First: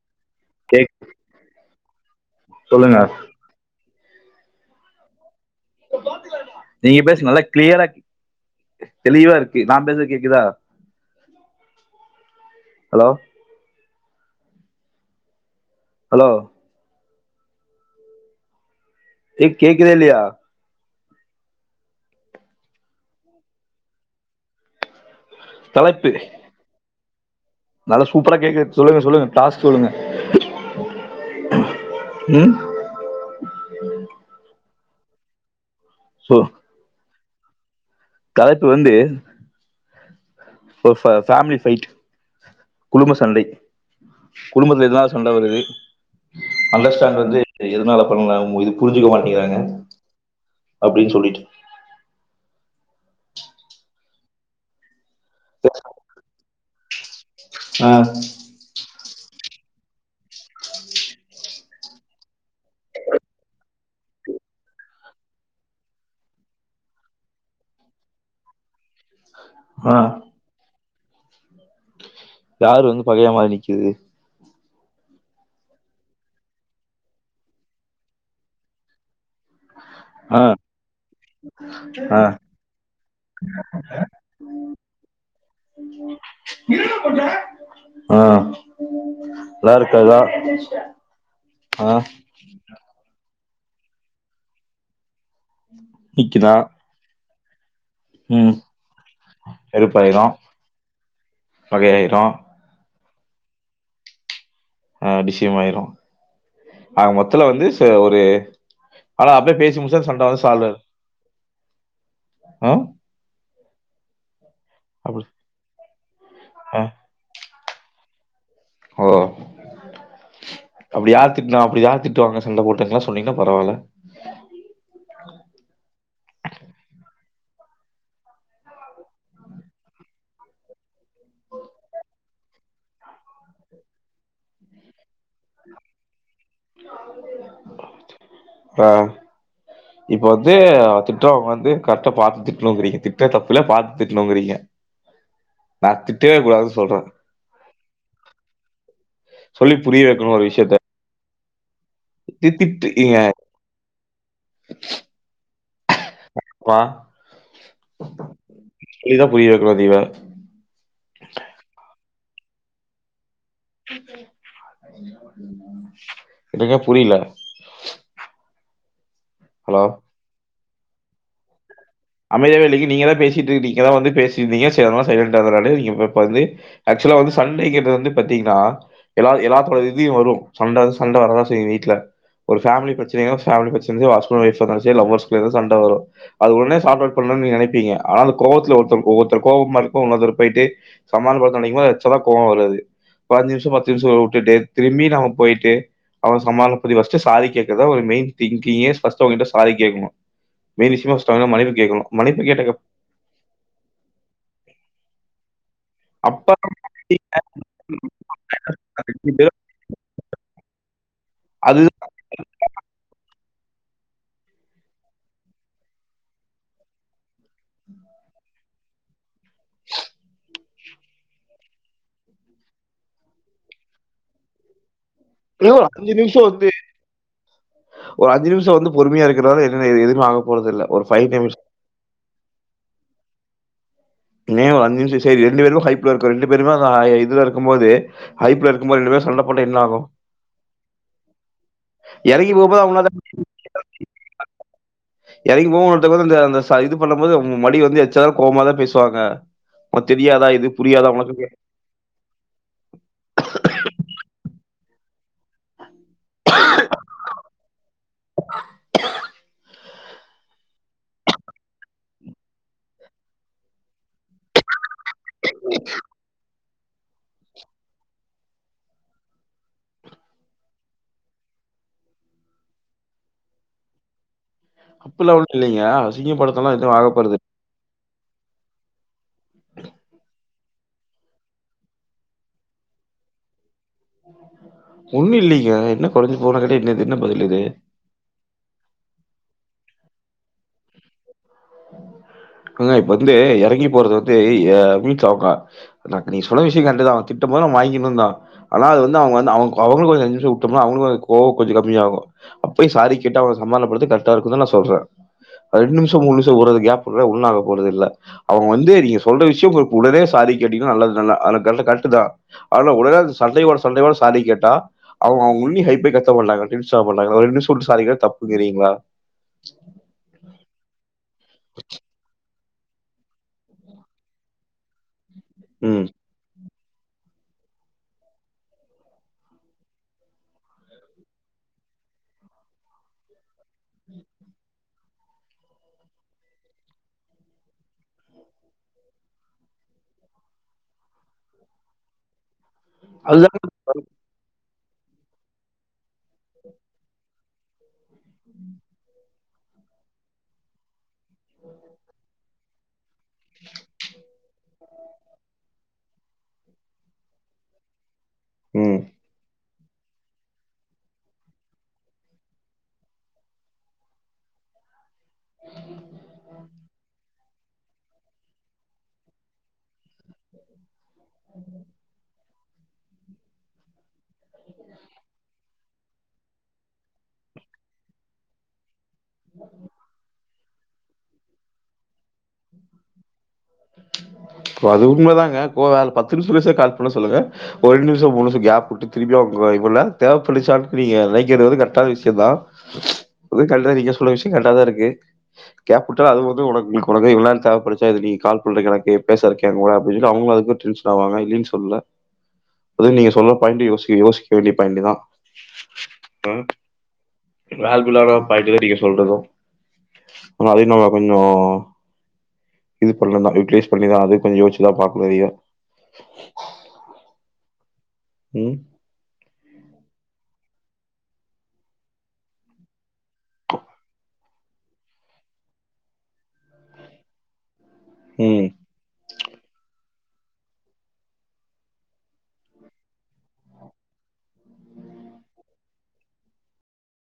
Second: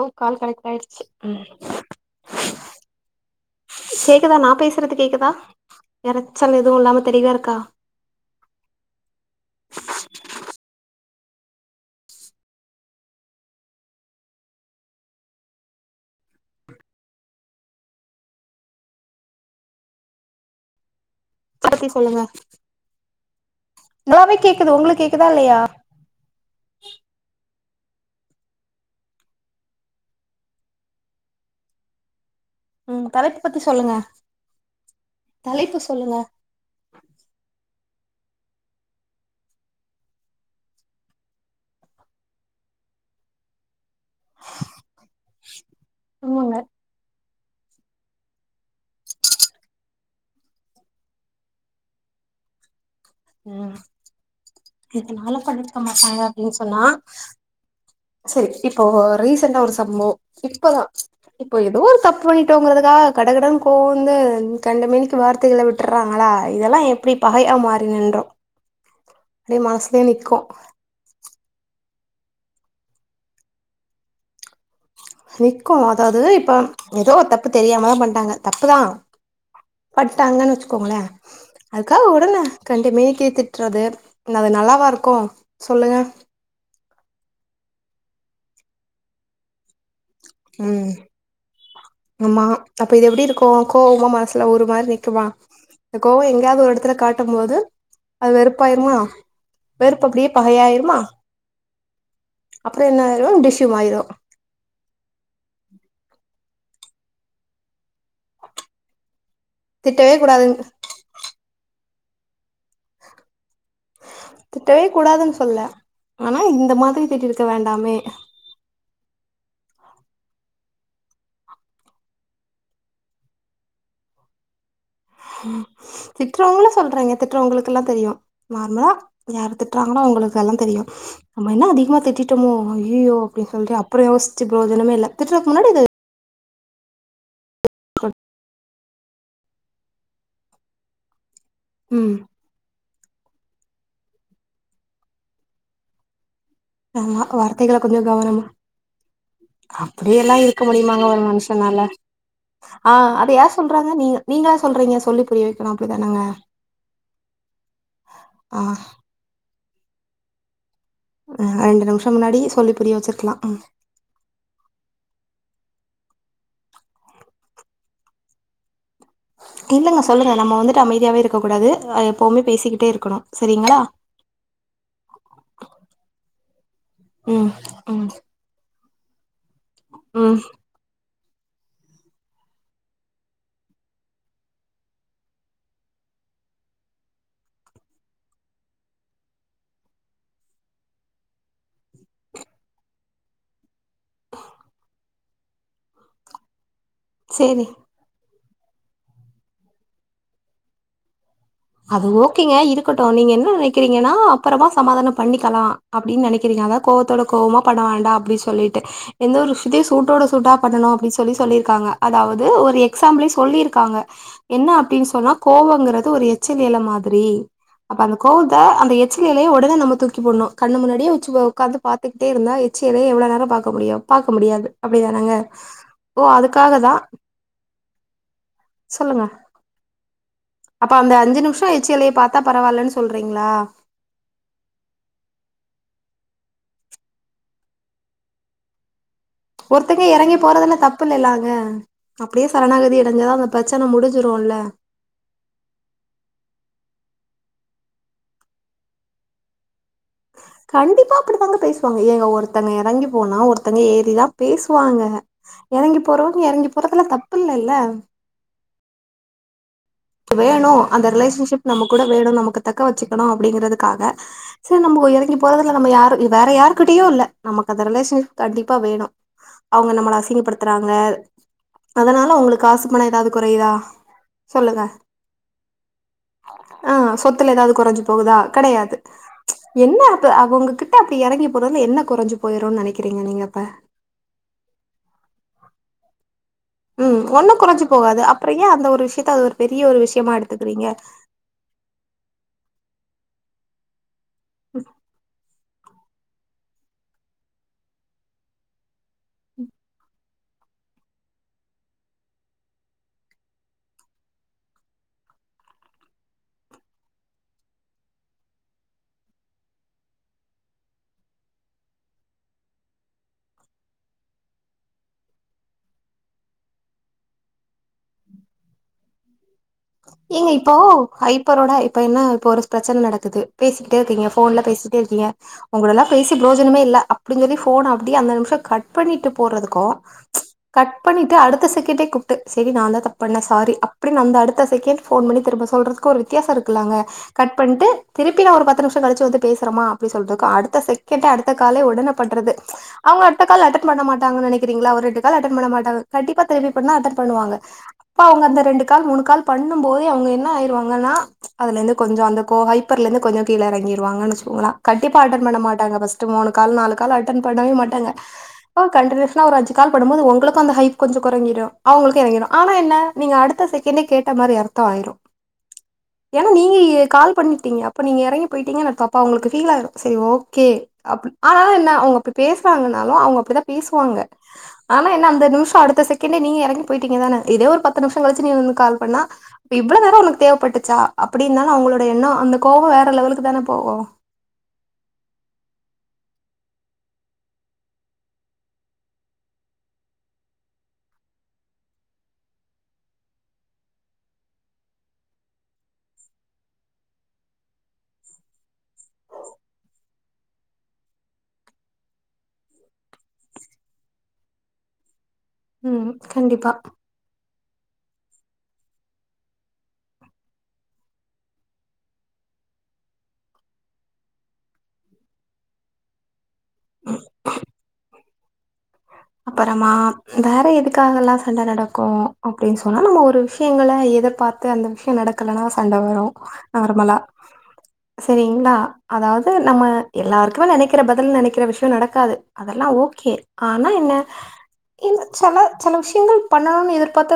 ஓ call கேக் கனெக்டாயிடுச்சு சொல்லுங்க கேக்குதா நா பேசுறது கேக்குதா எறச்சல் எதுவு நீங்க இல்லாம பேச தெளிவா நல்லா இருக்கா கிளியரா தெளிவாருக்கு நா பேசுற கேக்குதா ஹலோ ஹலோ [unintelligible] கேக்குதா இல்லயா [unintelligible] சொல்லுங்க நல்லாவே கேக்குது உங்களுக்கு கே க்குதா இல்லயா தலைப்பு நல்லா சூப்பரா கேக்கு சொல்லுங்க சொல்லுங்க டாஸ் சொல்லுங்க ம் ம் தலைப்பு பத்தி சொல்லுங்க தலைப்பு சொ சொல்லுங்க சோ தலைப்பு வந்து ஒரு ஃபே ஃபேமிலி பைட் குடும்ப சண்டை குடும்பத்துல எதனால சண்ட வருது ஆமாங்க அண்டர்ஸ்டாண்ட் வந்து எதனால பண்ணலா இது புரிஞ்சிக்க மாட்டேங்றாங்க அப்டின்னு சொல்லிட்டு ம் [unintelligible] பண்ணிருக்கமாட்டாங்க அப்டின் சொல் சொன்னா ஆ சரி இப்போ ரீசண்டா ஒரு சம்பவொ இப்பதா இப்ப ஏதோ ஒரு தப்பு பண்ணிட்டோங்றதுக்காக கட கடன் கோவ வந்து கண்டமேனிக்கு வார்த்தைகள விட்றாங்களா இதெல்லா எப்டி பகையா மாறி நின்றோ ப்படே ஆ மனசுலே நிக்கு யாரு வந்து பகையா மாரி நிக்குது நிக்கு அதாவது இப்ப ஏதோ தப்பு தெரியாமதா பண்ட்டாங்க தப்புதா ஆ பட்டாங்கன் வச்சுக்கோங்களே அதுக்காக ஆ ஒடனே கண்டமேனிக்கு திட்றது அது நல்லாவாருக்கு சொல்லுங்க ஆ நல்லாருக்காதா ம் ஆமா அப்ப இது எப்டிருக்கு கோ கோவங்க மனசுல ஒரு மாரி நிக்குமா அந்த கோவொ நிக்குதா எங்கயாது ஒரு எடத்துல காட் ட்டமோது அது ம் வெறுப்பாய்ருமா வெறுப்பு அப்டியே வெறுப்பாயிரும் பகையாய்ருமா வகையாயிரும். அப்ற என்ன [unintelligible] டிஷூம் ஆய்ரு ஆ [unintelligible] ஆக மொத்தல வந்து ஆ ஒரு ஆனா அப்டே பேசி பேசி தா திட்டவே சண்ட வந் சால்வ் கூடாதுன்னு ஆய் ஆ திட்டவே அப்படி கூடாதுன் சொல்லல ஆனா இந்த ஆ மாதிரி திட்டிருக்க வேண்டாமே ஓ அப்டி யார் திட்னா அப்டி யார் திட்டுவாங்க சண்ட போட்டங்ளா சொன்னீங்னா பரவால்ல திட்றவங்களுக்குலா தெரியு நார்மலா யாரு திட்றாங்ளோ அவங்களுக்கெல்லா தெரியு நம்ம என்ன அதிகமா திட்டிட்டமோ அய்யய்யோ அப்டி சொல்ற அப்பற யோசிச்சு பிரோஜனமேல்ல திட்றக்கு முன்னாடி து ஆ இப்ப வந்து திட்றவங்க வந்து கரெட்டா ம் பாத்து திட்ணுங்கிரீங்க தி [unintelligible] தப்புல பாத் திட்ணுங்குறீங்க [unintelligible] ஆமா வார்த்தைகள கொஞ்ச கவனமா சொல்லி புரிய வைக்கணும் அப்டியெல்லா ஒரு இருக்க விஷயத்த. முடியுமாங்க ஒரு மனுஷ் னால தி திட்டு ஆ ஏங்க அது யார் சொல்றாங்க நீ நீங்களா சொல்றீங்க சொல்லி புரிய வக்கனு அப்டிதானங்க மா ஆ விரோதி [unintelligible] ஆ ரெண்டு நிம்ஷ் [unintelligible] முன்னாடி சொல்லி புரிய வச்சிருக்லா என்னங்க புரியில இல்லங்க சொல்லுக நம்ம வந்து அமைதியாவே இருக்கக்கூடாது அமைதியாவேல்லைங்க நீங்கதா பேசிட்ருந்திங் நீங்கதா வந்து பேசிட்ருந்திங்க சேரி அனாலா சைலண்டாருந்த நானு நீங்க இப்பந்து ஆக்சுலா வந்து ம் சண்டேங்குற ம் வந்து பாத்தீங்னா எலால் எலா [unintelligible] வரு ம் சண்ட சண்ட வரதா செய்யு வீட்ல ஒரு ஃபேமிலி பிரச்னையு ஃபேமிலி பிரச்னையு ஹஸ்பண்ட் அன் ஒய்ஃப் லவ்வர்ஸ் [unintelligible] சண்ட வரு அது ஒன்னே சார்ட்டவுட் பண்ணுன் நீங்க நெனைப்பிங்க ஆனா கோவத்ல ஒருத்தவ் ஒ ஒருத்தள் கோவ [unintelligible] உணர்ந்துரு போய்ட்டு சமான படுத்த நெனைக்குமோது அச்சலா கோவ வருது ஒர் அஞ்சுநிம்ஷோ பத் [unintelligible] வுட்டுட்டு திரும்பி நாம போயிட்டு அவ சமான வஸ்ட்டு சாரி சேரி கேக்கதா ஒரு மெயின் திங்கிங்கே ஃபஸ்ட்டு அங்கிட்ட சாரி கேக்ணு [unintelligible] அது ஓகேங்க இருக்கட்டு நீங்க என்ன நெனக்கிறீங்கனா அப்றமா சமாதான பண்ணிக்கலா அப்டின் அப்ப நெனைக்றீங்க அதா கோவத்தோட கோவ்மா பண்ண வேண்டா அப்டி சொல்லிட்டு எந்த ஒரு விஷுத்தியு சூட்டோட சூட்டா பண்ணணு அப்டி சொல்லி அது சொல்லிருக்காங்க அதாவது ஒரு எக்ஸாம்ப்ளே சொல் சொல்லிருக்காங்க என்ன அப்டின் சொன்னா கோவோங்றது ஒரு எ எச்சில் எல மாதிரி அப்ப அந்த கோவுந்த அந்த எச்சில் எலய ஒடனே நம்ம தூக்கி போட்ணு கண்ணு முன்னாடியே உச்சுமோ உக்காந்து பாத்துக்கிட்டே இருந்தா எச்சி எலய எவ்ளோ நேரோ பாக்க முடியு பாக்க முடியாது அப்டிதானங்க ஏன் ஒரு இப்போ நிமிஷம் வந்து அதுக்காக தா ஒரு அஞ்சு நிம்ஷோ வந்து பொறுமையா இருக்றனால என்னன இது எதுமே ஆக போறதில்ல ஒரு ஃபைவ் நிமிஷ் தா பரவாலன் சொல்றீங்ளா னே அஞ்சு நிம்ஷ சேரி ரெண்டு வேரு ஹைப்ல இருக்கோ ரெண்டு பேருமே ஆ ஹை இதுல இருக்குமோது ஹைப்ல இருக்குமோ ரெண்டு பேர் ஒருத்தங்க எறங்கி போறதுல தப்பு இல்லலாங்க அப்டியே எறங்கி போம்போது சரணாகதி அவுங்ளால அடஞ்சதா அந்த பிரச்சன முடிஞ்சிருல்ல எறங்கி கோ [unintelligible] போது இந்த அந்த ச இது பண்ண மோது அவுங் [unintelligible] வந்து எச்சாலு கோவாமா தா பேசுவாங்க உனக்கு தெரியாதா? இது புரியாதா கண்டிப்பா உனக்கு? அப்டிதாங்க பேசுவாங்க ஏங்க ஒருத்தங்க எறங்கி போனா ஒருத்தங்க ஏறிதா பேசு வாங்க எறங்கி போறவங்க எறங்கி போறதுல தப்பு இல்லல்ல வேணு அந்த ரிலேஷன்ஷிப் நம்ம கூட வேணு நமக்கு தக்க வச்சுக்குணு அப்டிங்கறதுக்காக ந்து நம்போ எறங்கி போறதுல நம்ம யாரு வேற யாரு கிட்டயு இல்ல நம்மக் அந்த ரிலேஷன் கண்டிப்பா வேணு அவுங்க நம்மள அசிங்கப்படுத்தறாங்க அதனால ஒவுங்ளுக் காசு பண எதாவ்து குறையிதா அப்புல்லா ஒன்னு இல்லைங்க அசிங்க படுத்தலா எதூ ஆகப்போறது போதா கெடயாது என்ன அப்ப அவுங்க கிட் ட அப்டி எறங்கி போறதுல என்ன கொறஞ்சு போய்ருன் நெனைக்குறீங்க நீங்கப்ப ஒண்ணு இல்லைங்க என்ன கொறஞ்சு ம் ஒண்ணு கொறஞ்சு போகாது அப்ற ஏன் அந்த ஒரு விஷ்யத்த அது ஒரு பெரிய ஒரு விஷ்யமா எடுத்துக்குறீங்க ன்ன இப்ப வந்து எறங்கி போறது வந்து ஏன் வீட்ல அவங்க நா நீ சொன்ன விஷ்யு கர்ட்டுதா அவ திட்டு மோது நம்மு வாங்கின்னு தா ஆனா அது வந்து அவுங்க வந்து அவுங் அவுங்ககொஞ் அஞ்நிம்ஷோ உட்ருனு அவுங்குளு ஒரு கோவுகொஞ்சு கம்மியாகு அப்பயு சாரி கேட்டு அவுங்க சமானப்படுத்தி கர்ட்டா இருக்குன்தா நா சொல்ற ரெண் நிம்ஷோ மூன்நிம் ட்டு ஓரத கேப்புல்ல ஒண் ஆகபோறதுல்ல அவுங்க வந்து நீங்க சொல்ற விஷ்யோ உங்கள்க் உடனே சாரி கேட்டீங்னா நல்லது நல்லா அதுனா கர்ட்டு கர்ட்டுதா அதுல உடனே அது சண்டையோட சண்டேவா சாரி கேட்டா அவுங்க உள்ளி ஹைட்வெய்ட்டாத்தா பண்ணாங்க டெண்ஷனா பண்ணாங்க அதா வேணுனே சொல்ட்டு சாரி கேட் தப்புகிறீங்ளா ஏங்க இப்போ ஹய்ப்பரோட இப்ப என்ன இப்போ ஒரு பிரச்சன் நடக்குது பேசிகிட்டேருக்கீங்க ஃபோன்ல பேசிட்டேருக்கீங்க உங்களலா ம். பேசி ப்ரோஜனமே இல்ல அப்டின் சொல்லி ஃபோன அப்டியே அந்த நிம்ஷோ கட் பண்ணிட்டு போறதுக்கூ கட் பண்ணிட்டு அடுத்த செக்கண்டே கூப்ட்டு செரி நா தா தப்பண்ண சாரி அப்பிடின் அந்த அடுத் த செக்கெண்ட் ஃபோன் பண்ணி திரும்ப சொல்றதுக்கு ஒரு வித்தியாச இருக்குலங்க கட் பண்ட்டு திருப்பி நா ஒரு பத்து நிம்ஷோ கழிச்சு வந்து பேசுறமா அப்டி சொல்றக்கு அடுத்த செக்கெண்ட்டே அடுத்த காலே ஒடன பண்றது அவங்க அடுத்த அதுதாங்க கால் அட்டன் பண்ண மாட்டாங்க நெனைக் க்குறீங்ளா ஒரு ரெண்டு கால் அட்டன் பண்ண மாட்டாங்க கண்டிப்பா திரும்பி பண்ணா அட்டன் பண்ணுவாங்க ப்பா அவுங்க அந்த ரெண்டு கால் மூணு கால் பண்ணும் போதே அவுங்க என்ன ஆய்ருவாங்கனா ம்ச் அதுலந்து கொஞ்ச அந்த கோவ ஹய் ப்பர்லருந்து கொஞ்ச கீழ எறங்கிடுவாங்குகனு வச்சிகொங்ளா கண்டிப்பா அட்டன் பண்ண மாட்டாங்க ஃபஸ்ட் மூணு கால் நாலு கால் அட்டன் பண்ணவே மாட்டாங்க ஆ ம். கண்டினியூஸ்னா ஒரு அஞ் கால் பண்ணுபோது உங்களுக்கும் அந்த ஹைப் கொஞ்ச கொறைச்சிடு அவங்களுக்கு இறங்கிடு ஆனா என்ன நீங்க அடுத்த செகண்டே கேட் ட்ட மாரி அர்த்த ஆயிடு ஏன்னா நீங்க கால் பண்ணி டிங்க அப்ப நீங்க இறங்கி போயிட்டீங்கனு அர்த்த அப்ப அவங்களுக்கு ஃபீல் ஆயிரு சரி ஓகே அப் ஆனா என்ன அங்க போய் பேச ங்கனாலு அவங்க அப்படிதா பேசுவாங்க ஆனா என்ன அந்த நிமிஷம் அடுத்த சகேன்ட் கேநே நீ எறங்கி போயிட்டங்க தானே இதே ஒரு பத்து நிமிசம் கழிச்ச நீ வந்து கால் பண் ணா இவ்ளவு நேர உனக்கு தேவைப்பட்டு சல்சா அப்டி இருந்தாலு அவங்களோட எண்ணோ அந்த கோவ வேற லெவலுக்கு தான போவு பத்து நிமிஷ பேச கால் பண்ண சொல்லுங்க ஒரு ரெண்டு நிமிஷ மூணு நிமிஷ கேப் விட்டு திரும்பி அவங்க இவள தேவைப்பட்டுச்சுன்னு நீங்க நெனைக்கிறது கரெக்டான விஷயம்தா நீங்க சொன்ன விஷய கரெக்டா தா இருக்கு கேப் விட்ட அது வந்து உனக் உனக்கு இவ்ள நேர தேவைப்பட்டுச்சா நீ கால் பண்ற எனக்கு பேசற வைக்க கூட அப்டின்னு சொல்ட்டு அவங்கள அது டேன்சன் ஆவாங்க இல்லன்னு சொல்ல அது நீங்க சொல்ற பாய்ன்ட்டு யோசி யோசிக்க வேண்டிய பாயிண்ட்டு தா உம் கண்டிப்பா [unintelligible] பயட்டுதா நீங்க சொல்றது அதயு நம்ம கொஞ்ச இது பண்ணல தா யூட்டிலைஸ் பண்ணிதா அது கொஞ்ச யோசிச்சுதா பாக்கனு அதையு [inaudible] உம் அப்பறமா வேற எத் எதுகாகல சண்ட நடக்கும் அப்டின்னு சொன்னா நம்ம ஒரு விஷயங்க எதிர்பார்த்து அந்த விஷய நடக்கலனா சண்ட வரு நார்மலா ம். செரிங்களா அதாவது நம்ம எல்லாருக்குமே நெனைக்கிற பதில் நெனைக்கிற விஷய நடக்காது அதெல்லா ஓகே ஆ ஆனா என்ன சில சில விஷயங்கள் பண்ணணும்னு எதிர்பாத்த